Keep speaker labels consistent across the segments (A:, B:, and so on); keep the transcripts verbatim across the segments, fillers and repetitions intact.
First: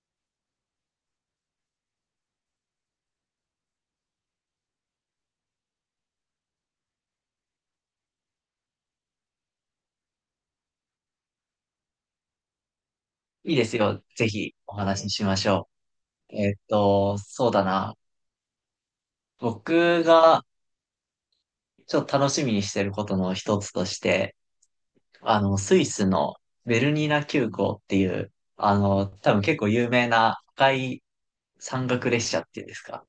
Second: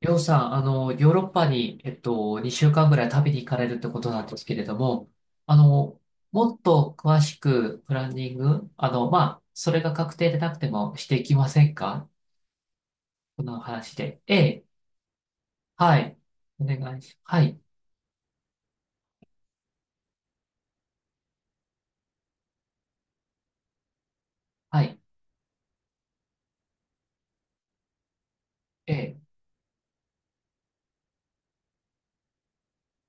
A: りょうさん、あの、ヨーロッパに、えっと、にしゅうかんぐらい旅に行かれるってことなんですけれども、あの、もっと詳しくプランニング、あの、まあ、それが確定でなくてもしていきませんか、こ
B: いい
A: の
B: です
A: 話
B: よ。
A: で。
B: ぜ
A: え
B: ひ
A: え、
B: お話ししましょ
A: はい。
B: う。えーっ
A: お願い
B: と、
A: し、は
B: そう
A: い、
B: だな。僕がちょっと楽しみにしてることの一つとして、
A: はい、
B: あの、スイスのベルニナ急行っていう、あ
A: え
B: の、
A: え、
B: 多分結構有名な赤い山岳列車っていうんですか、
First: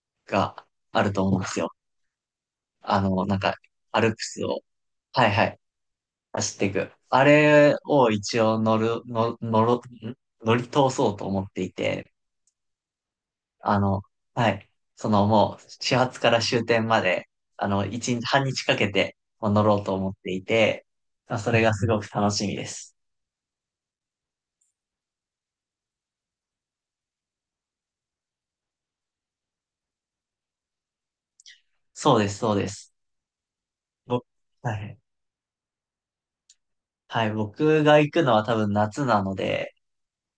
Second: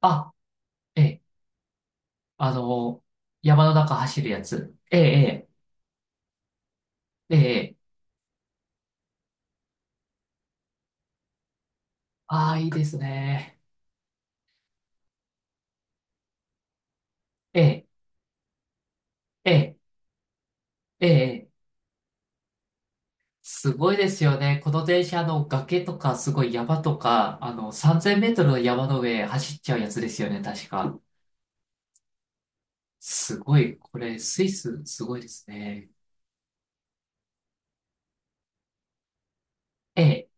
A: あ、
B: が
A: え
B: ある
A: え、
B: と思うんですよ。
A: あ
B: あ
A: の、
B: の、なんか、
A: 山の中
B: アル
A: 走
B: プ
A: るや
B: スを、
A: つ。え
B: はいは
A: え、
B: い、走っていく。あ
A: ええ、え
B: れ
A: え、
B: を一応乗る、の、乗ろ、ん乗り通そうと思っていて、
A: ああ、いいですね。
B: あの、はい。そのもう、始発から終点まで、
A: え
B: あ
A: え、
B: の、一日、半日かけて、
A: え
B: 乗ろ
A: え、
B: うと思っていて、
A: え
B: まあ
A: え、
B: それがすごく楽しみです。
A: すごいですよね。この電車、の、崖とか、すごい山とか、あの、さんぜんメートルの山の上走っちゃうやつですよね、確か。
B: そうです、そうです。
A: すごい、これ、
B: 僕、
A: スイ
B: は
A: ス、
B: い。
A: すごいですね。
B: はい、僕が行くのは多分夏なので、
A: ええ、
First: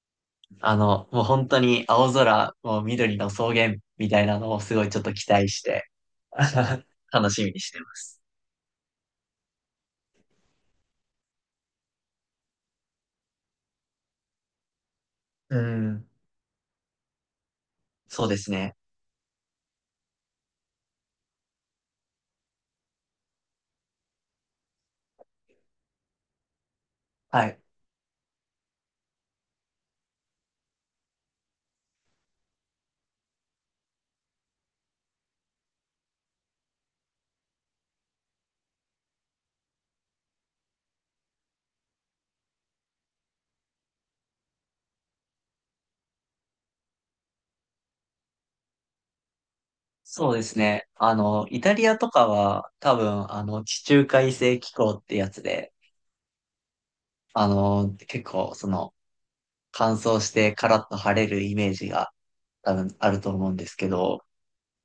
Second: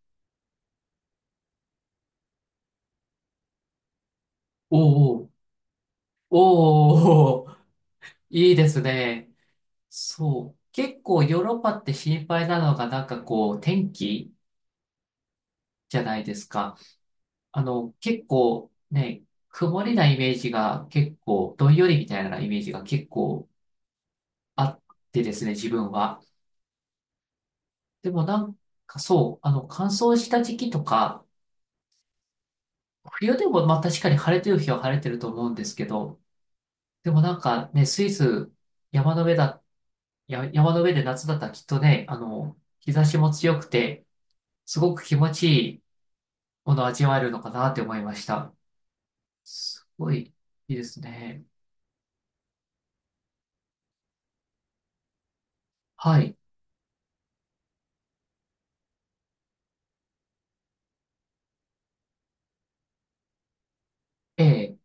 B: あの、もう本当に青空、もう緑の草原みたいなのをすごいちょっと
A: おうお
B: 期
A: う、
B: 待して、楽
A: お
B: し
A: うお
B: み
A: う、
B: にしてます。
A: いいですね。そう。結構ヨーロッパって心配なのが、なんかこう、天気
B: う
A: じゃ
B: ん、
A: ないですか。あの、結
B: そうです
A: 構
B: ね。
A: ね、曇りなイメージが結構、どんよりみたいなイメージが結構あってですね、自分は。
B: はい。
A: でもなんかそう、あの、乾燥した時期とか、冬でもまあ確かに晴れてる日は晴れてると思うんですけど、でもなんかね、スイス、山の上だ、や、山の上で夏だったらきっとね、あの、日差しも強くて、すごく気持ちいいものを味わえるのかなって思いました。すごい
B: そうです
A: いいで
B: ね。
A: す
B: あ
A: ね。
B: の、イタリアとかは多分、あの、地中海性気候ってやつで、
A: はい。
B: あの、結構、その、乾燥してカラッと晴れるイメージが多分あると思うんですけど、
A: ええ。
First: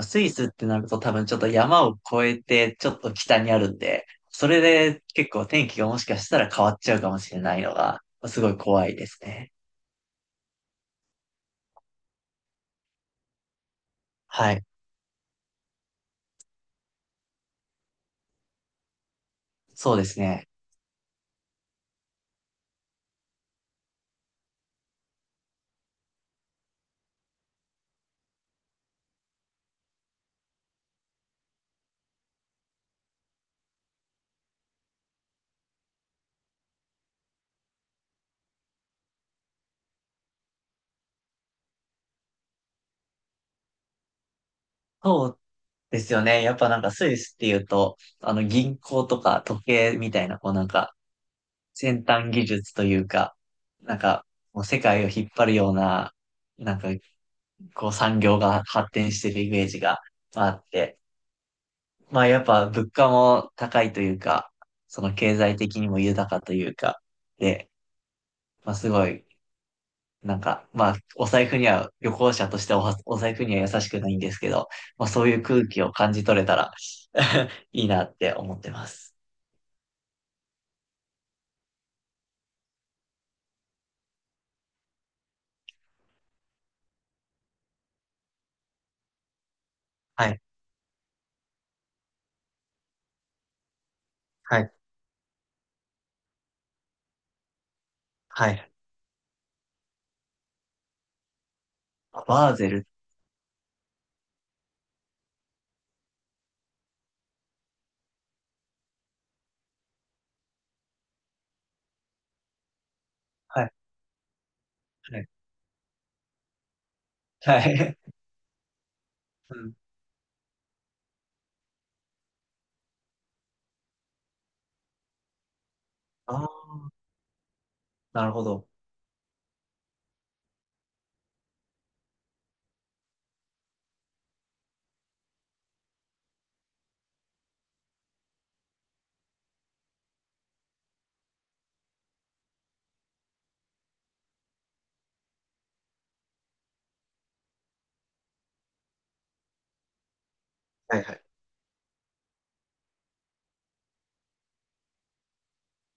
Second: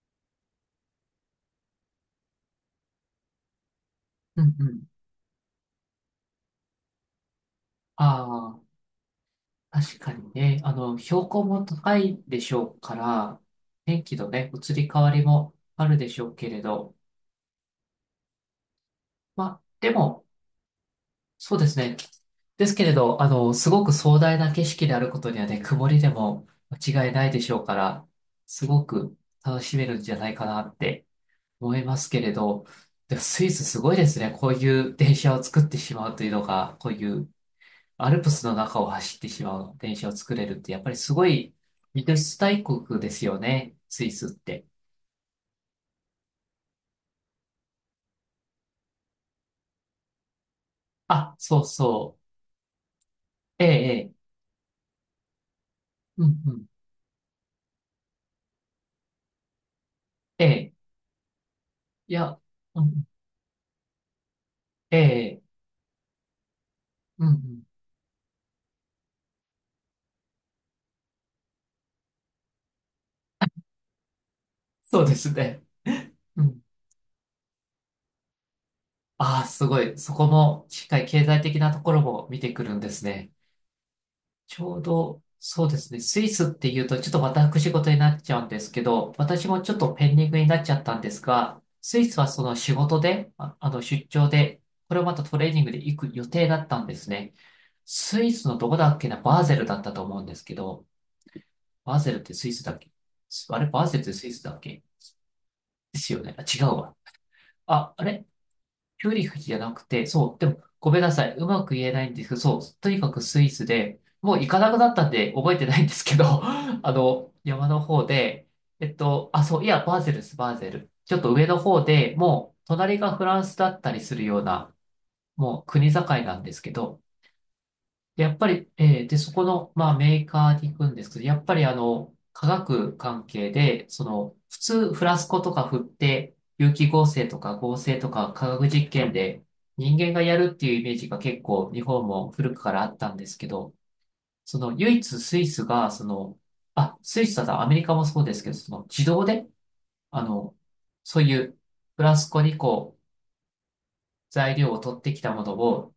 B: スイスってなると多分ちょっと山を越えてちょっと北にあるんで、
A: う
B: そ
A: ん
B: れ
A: うん。
B: で結構天気がもしかしたら変わっちゃうかもしれないのが、すご
A: あ
B: い怖いですね。
A: あ、確かにね、あの、標高も高いでしょうから、天気のね、
B: はい。
A: 移り変わりもあるでしょうけれど、まあ、で
B: そうです
A: も、
B: ね。
A: そうですね。ですけれど、あの、すごく壮大な景色であることにはね、曇りでも間違いないでしょうから、すごく楽しめるんじゃないかなって思いますけれど、でもスイスすごいですね。こういう電車を作ってしまうというのが、こういうアルプスの中を走ってしまう電車を作れるって、やっぱりすごい技術大国ですよね、スイスって。
B: そうですよね。やっぱなんかスイスっていうと、あの銀行とか時計みたいな、こうなんか、
A: あ、そう
B: 先
A: そ
B: 端技術というか、
A: う。ええ、え
B: なん
A: え、
B: か、もう世界を引っ張るような、
A: うんうん、
B: なんか、こう産業が発展してるイメージが
A: え
B: あっ
A: え、
B: て、
A: い
B: まあ
A: や、
B: やっぱ
A: う
B: 物
A: ん、
B: 価も高いというか、
A: え
B: その経
A: え、
B: 済的にも豊かというか、
A: うんうん。
B: で、まあすごい、なんか、まあお財布には、旅行者としてはおお財布には優しくないんですけど、
A: そ
B: ま
A: う
B: あ
A: で
B: そう
A: す
B: いう
A: ね。
B: 空気を感じ取
A: う
B: れた
A: ん。
B: ら いいなって思ってます。
A: ああ、すごい。そこも、しっかり経済的なところも見てくるんですね。ちょうど、そうですね。スイスっていうと、ちょっと私事になっちゃうんですけど、私もちょっとペンデ
B: は
A: ィング
B: い、
A: になっちゃったんですが、スイスはその仕事で、あ、あの、出張
B: は
A: で、
B: い、
A: これをまたトレーニングで行く予定だったんですね。スイス
B: は
A: のど
B: い。
A: こだっけな、バーゼルだったと思うんですけど、バーゼルってス
B: バ
A: イ
B: ー
A: ス
B: ゼ
A: だっ
B: ル。
A: け、あれ、バーゼルってスイスだっけ、ですよね。あ、違うわ。あ、あれピューリフじゃなくて、そう、でも、ごめんなさい。うまく言えないんですけど、そう、とにかくスイ
B: は
A: ス
B: い、
A: で、もう行かなくなったん
B: はい、
A: で覚えてないんですけど、あの、
B: は
A: 山の
B: い。
A: 方で、えっと、あ、
B: う
A: そう、い
B: ん、
A: や、バーゼルです、バーゼル。ちょっと上の方でもう、隣がフランスだったりするような、もう国境
B: あ
A: なん
B: あ、
A: ですけど、で、
B: な
A: や
B: る
A: っ
B: ほ
A: ぱ
B: ど。
A: り、えーで、そこの、まあ、メーカーに行くんですけど、やっぱり、あの、化学関係で、その、普通、フラスコとか振って、有機合成とか合成とか化学実験で人間がやるっていうイメージが結構日本も古くからあったんですけど、その唯一スイスが、その、あ、スイスだ、アメリカもそうですけど、その自動で、あの、
B: はいは
A: そう
B: い。
A: いうフラスコにこう、材料を取ってきたものを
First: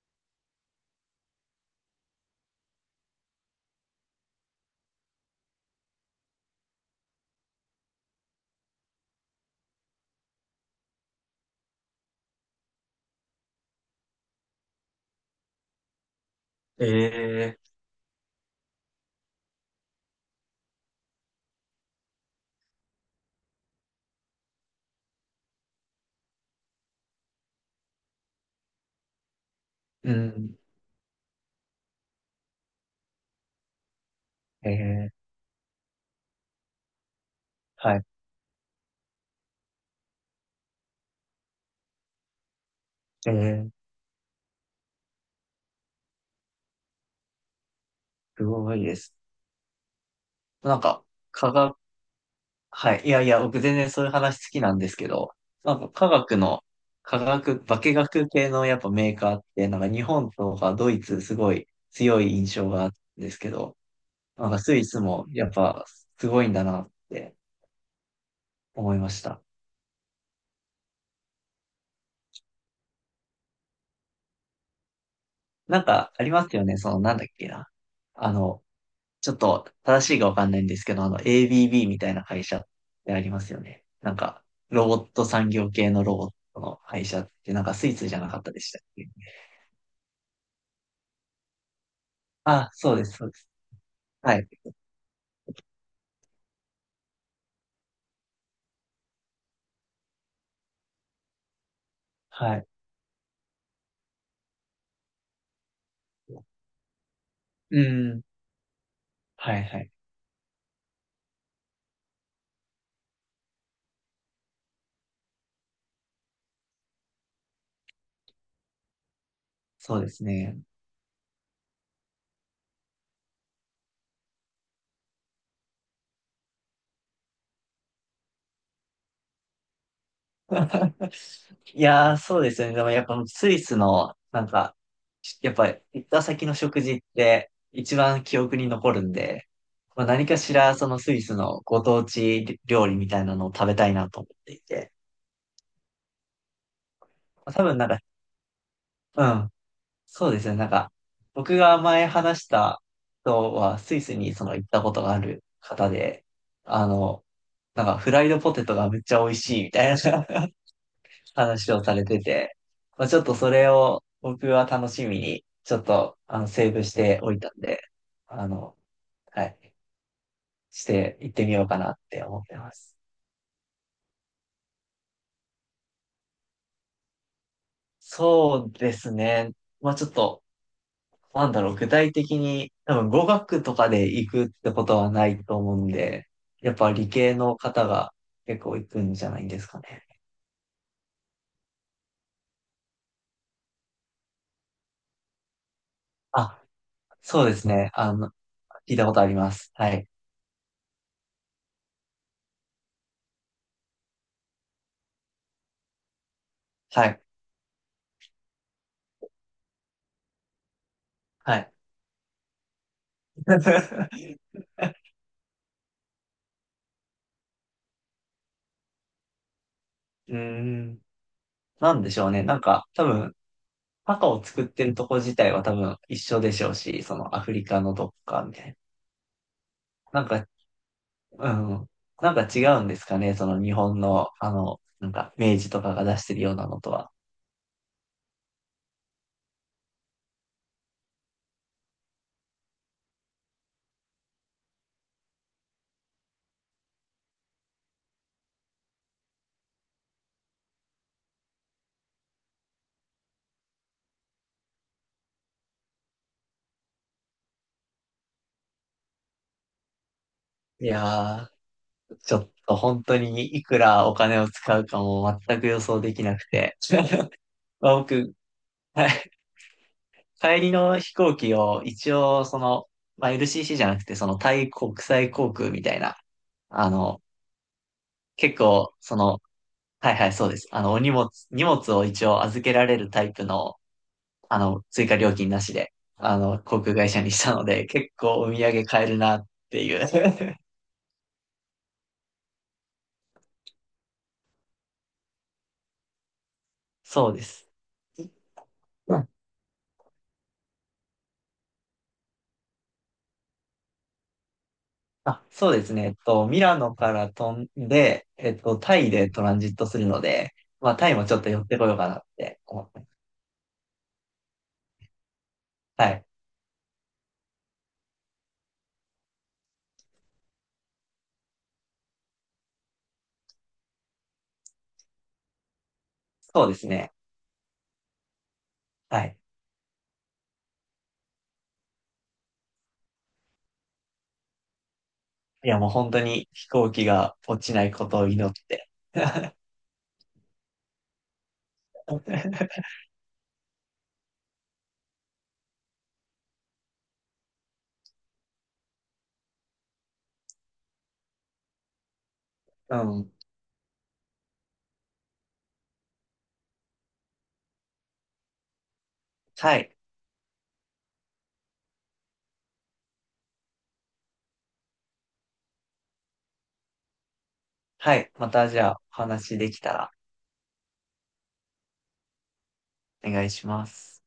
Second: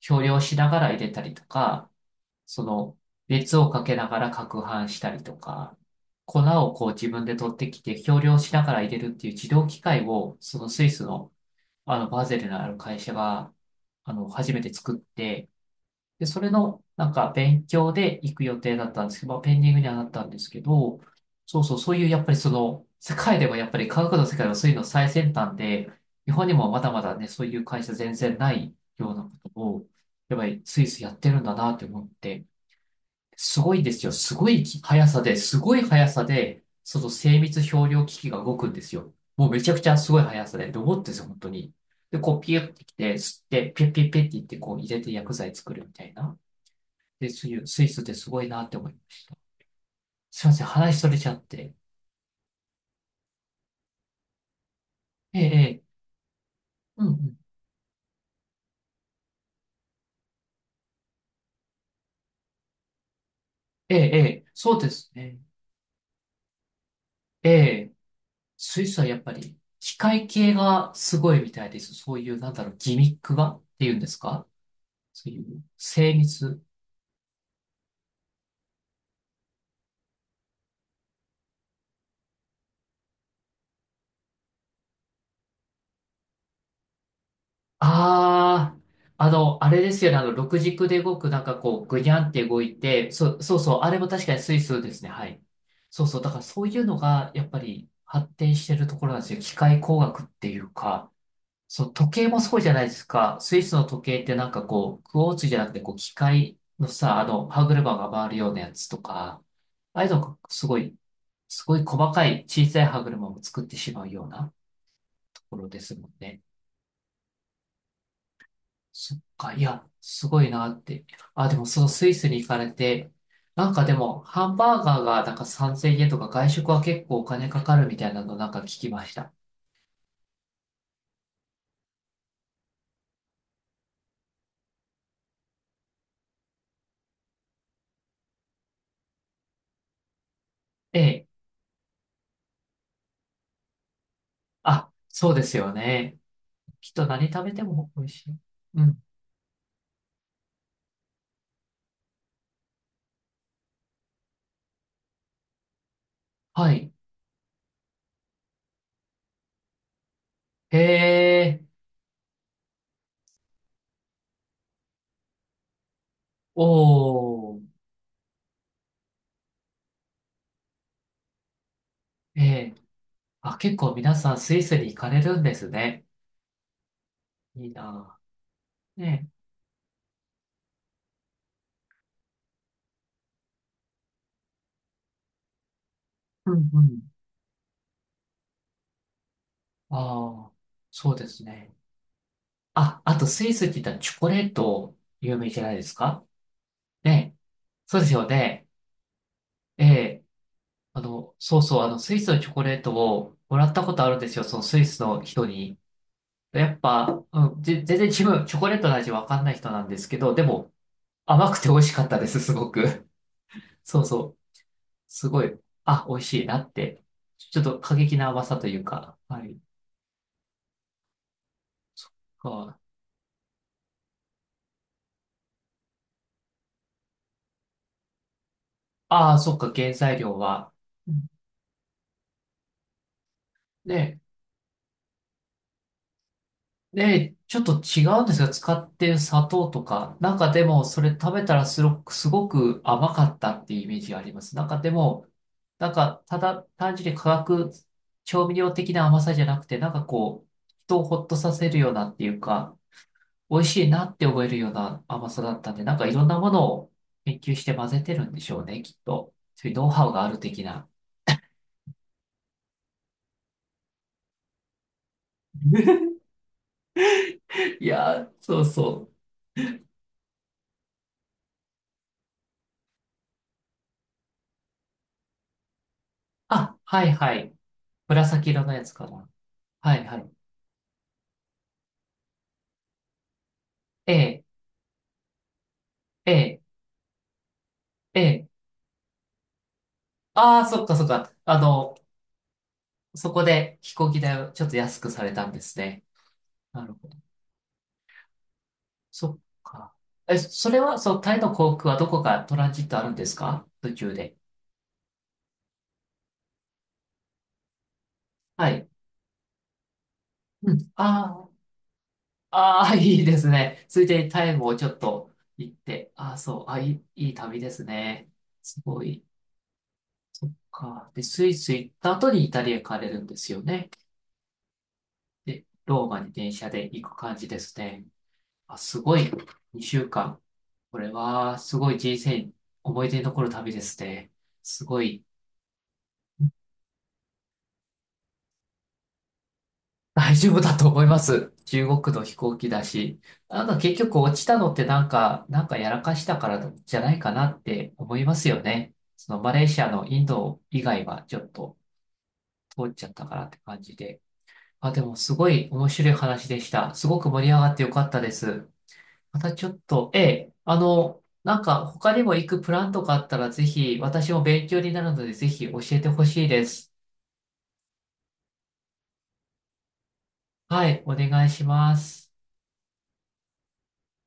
A: 少量しながら入れたりとか、その、熱をかけながら攪拌したりとか、粉をこう自分で取ってきて、計量しながら入れるっていう自動機械を、そのスイスの、あの、バーゼルのある会社が、あの、初めて作って、で、それの、
B: え
A: なんか、
B: え、
A: 勉強で行く予定だったんですけど、まあ、ペンディングにはなったんですけど、そうそう、そういう、やっぱりその、世界でもやっぱり科学の世界のそういうの最先端で、日本にもまだまだね、そういう会社全然ないようなことを、
B: う
A: やっぱ
B: ん。
A: りスイスやってるんだなって思って、すごいですよ。すごい
B: え
A: 速
B: え、
A: さで、すごい速さで、その精密表
B: はい。
A: 量機器が動くんですよ。もうめちゃくちゃすごい速さで、ロボットですよ、本当に。で、こうピュッてきて、
B: え
A: 吸っ
B: え、
A: て、ピュッピュッピュッって言って、こう入れて薬剤作るみたいな。で、そういうスイスってすご
B: す
A: いなっ
B: ご
A: て
B: い
A: 思い
B: で
A: ま
B: す。
A: す。すいません、
B: なん
A: 話
B: か、
A: それちゃっ
B: 科
A: て。
B: 学、はい。いやいや、僕全然そういう話好きなんですけど、
A: ええ、え
B: なん
A: え、
B: か科学の、
A: うんう
B: 科
A: ん。
B: 学、化学系のやっぱメーカーって、なんか日本とかドイツすごい強い印象があるんですけど、
A: ええ、ええ、
B: なんかス
A: そう
B: イ
A: で
B: ス
A: す
B: も
A: ね。
B: やっぱすごいんだなって
A: ええ、スイ
B: 思
A: ス
B: い
A: は
B: ま
A: やっ
B: し
A: ぱ
B: た。
A: り、機械系がすごいみたいです。そういう、なんだろう、ギミックがっていうんですか、そういう
B: なんか
A: 精
B: あります
A: 密。
B: よね、そのなんだっけな。あの、ちょっと正しいかわかんないんですけど、あの エービービー みたいな会社ってありますよね。なんか、ロボット産業系のロボットの会社って、なんかスイスじゃなかったでし
A: あ
B: たっけ？
A: あ、あの、あれですよね。あの、六軸で動く、なんかこう、ぐにゃんって動
B: あ、
A: い
B: そうで
A: て、
B: す、そ
A: そ
B: うで
A: う、
B: す。
A: そうそう、あれも確か
B: は
A: に
B: い。
A: スイスですね。はい。そうそう、だからそういうのが、やっぱり発展してるところなんですよ。機械工学っていうか、そう、時計も
B: は
A: そう
B: い。
A: じゃないですか。スイスの時計ってなんかこう、クォーツじゃなくて、こう、機械のさ、あの、歯
B: う
A: 車が
B: ん。
A: 回るようなやつとか、
B: はいはい。
A: ああいうのがすごい、すごい細かい小さい歯車も作ってしまうようなところですもんね。そっか、いや、
B: そうです
A: すごい
B: ね。
A: なって。あ、でもそのスイスに行かれて、なんかでも、ハンバーガーがなんかさんぜんえんとか外食は結構お金かかるみたいなのなんか聞きました。
B: いやー、そうですよね。でもやっぱスイスの、なんか、やっぱ行った先の食事って一番記憶に残るんで、まあ、何かしらそ
A: え
B: のスイ
A: え。
B: スのご当地料理みたいなのを食べたいなと思ってい
A: あ、
B: て。
A: そうですよね。きっと何食べて
B: 多分なん
A: も
B: か、
A: 美味しい。うん。
B: うん、そうですね。なんか、僕が前話した人は、スイスにその行ったことがある方で、
A: は
B: あ
A: い。
B: の、なんかフライドポテトがめっちゃ美味しいみたいな
A: へ え、
B: 話をされてて、まあ、ちょっとそれを僕は楽しみに、ちょっと、あの、
A: お
B: セーブしておいたん
A: ー、
B: で、あの、はい、して行ってみようかなって思
A: え
B: ってま
A: え。
B: す。
A: あ、結構皆さんスイスに行かれるんですね。いいな
B: そうで
A: ぁ。
B: す
A: ねえ。
B: ね。まあちょっと、なんだろう、具体的に、多分語学とかで行くってことはないと思うんで、
A: うん
B: やっ
A: う
B: ぱ
A: ん。
B: 理系の方が結構行くんじゃないんですかね。
A: ああ、そうですね。あ、あとスイスって言ったらチョコレート有名じゃないですか、
B: あ、
A: ね、
B: そうですね。
A: そうで
B: あ
A: すよ
B: の、
A: ね。
B: 聞いたことあります。
A: え
B: はい。
A: え、あの、そうそう、あの、スイスのチョコレートをもらったことあるんですよ、そのスイスの人に。やっ
B: はい。
A: ぱ、うん、ぜ、全然自分、チョコレートの味わかんない人なんですけど、でも、甘く
B: は
A: て
B: い。
A: 美味しかったです、すごく。そうそう、すごい、あ、美味しいなって。ちょっと過激な甘さというか、はい。
B: うーん。なんでしょうね。なんか、多分、パカを作ってるとこ自体は多分一緒でしょうし、そのアフリカのどっかみたい
A: ああ、そっか、原材
B: な。なん
A: 料
B: か、
A: は。うん
B: うん。なんか違うんですかね。その日本
A: ね、
B: の、あの、なんか、明治とかが出してるようなのとは。
A: で、ちょっと違うんですが、使ってる砂糖とか、なんかでも、それ食べたらすごく、すごく甘かったっていうイメージがあります。なんかでも、なんか、ただ、単純に化学調味料的な甘さじゃなくて、なんかこう、人をほっとさせるようなっていうか、美味しいなって思えるような甘さだったんで、なんかいろんなものを研究して混ぜてるんでしょうね、きっと。そういうノウハウがある的
B: い
A: な。
B: やー、ちょっと本当にいくらお金を使うかも全く予想 できなくて。
A: い
B: まあ
A: や
B: 僕、
A: ー、そうそ
B: は
A: う。
B: い、帰りの飛行機を一応その、まあ、エルシーシー じゃなくてそのタイ国際航空みたいな、
A: あ、
B: あ
A: はい
B: の、
A: はい。紫
B: 結
A: 色のやつ
B: 構
A: か
B: そ
A: な。
B: の、
A: はい
B: はい
A: は
B: は
A: い。
B: い、そうです。あの、お荷物、荷物を一応預けられるタイプの、
A: ええ
B: あの、追加料金なしで、
A: え
B: あの、
A: え、
B: 航空会社にしたので、結
A: え
B: 構
A: え。
B: お土産買えるなっていう。
A: ああ、そっかそっか。あの、そこで飛行機代をちょっと安くされたんですね。なる ほど。
B: そうです。
A: そっか。え、それは、そう、タイの航空はどこかトランジットあるんですか、途中で。
B: あ、そうですね。えっと、ミラノから飛んで、えっ
A: は
B: と、
A: い。
B: タイでトランジットするので、
A: うん。
B: まあ、タイもちょっ
A: あ
B: と寄ってこようかなって思
A: あ、あ
B: っ
A: あ、
B: て。
A: いいですね。ついでにタイもちょっと行っ
B: は
A: て。
B: い。
A: ああ、そう。あ、いい、いい旅ですね。すごい。か。で、スイス行った後にイタリア行かれるんですよね。で、ローマに電
B: そ
A: 車
B: うで
A: で
B: す
A: 行
B: ね。
A: く感じですね。あ、すご
B: は
A: い。
B: い。
A: にしゅうかん。これは、すごい人生、思い出に残る旅ですね。すごい、
B: いや、もう本当に飛行機が落ちないことを祈って。
A: 大丈夫だと思います。中国の飛行機だし。なんか結局落ちたのってなんか、なんかやらかしたからじゃないかなって思いますよね。そのマレーシアのインド以外はちょっと通っ
B: う
A: ちゃった
B: ん。
A: からって感じで。あ、でもすごい面白い話でした。すごく盛り上がってよかったです。またちょ
B: は
A: っ
B: い。
A: と、ええ、あの、なんか他にも行くプランとかあったらぜひ、私も勉強になるのでぜひ教えてほしいです。
B: はい。またじゃあ、お話できたら
A: はい、お願いします。
B: お願いします。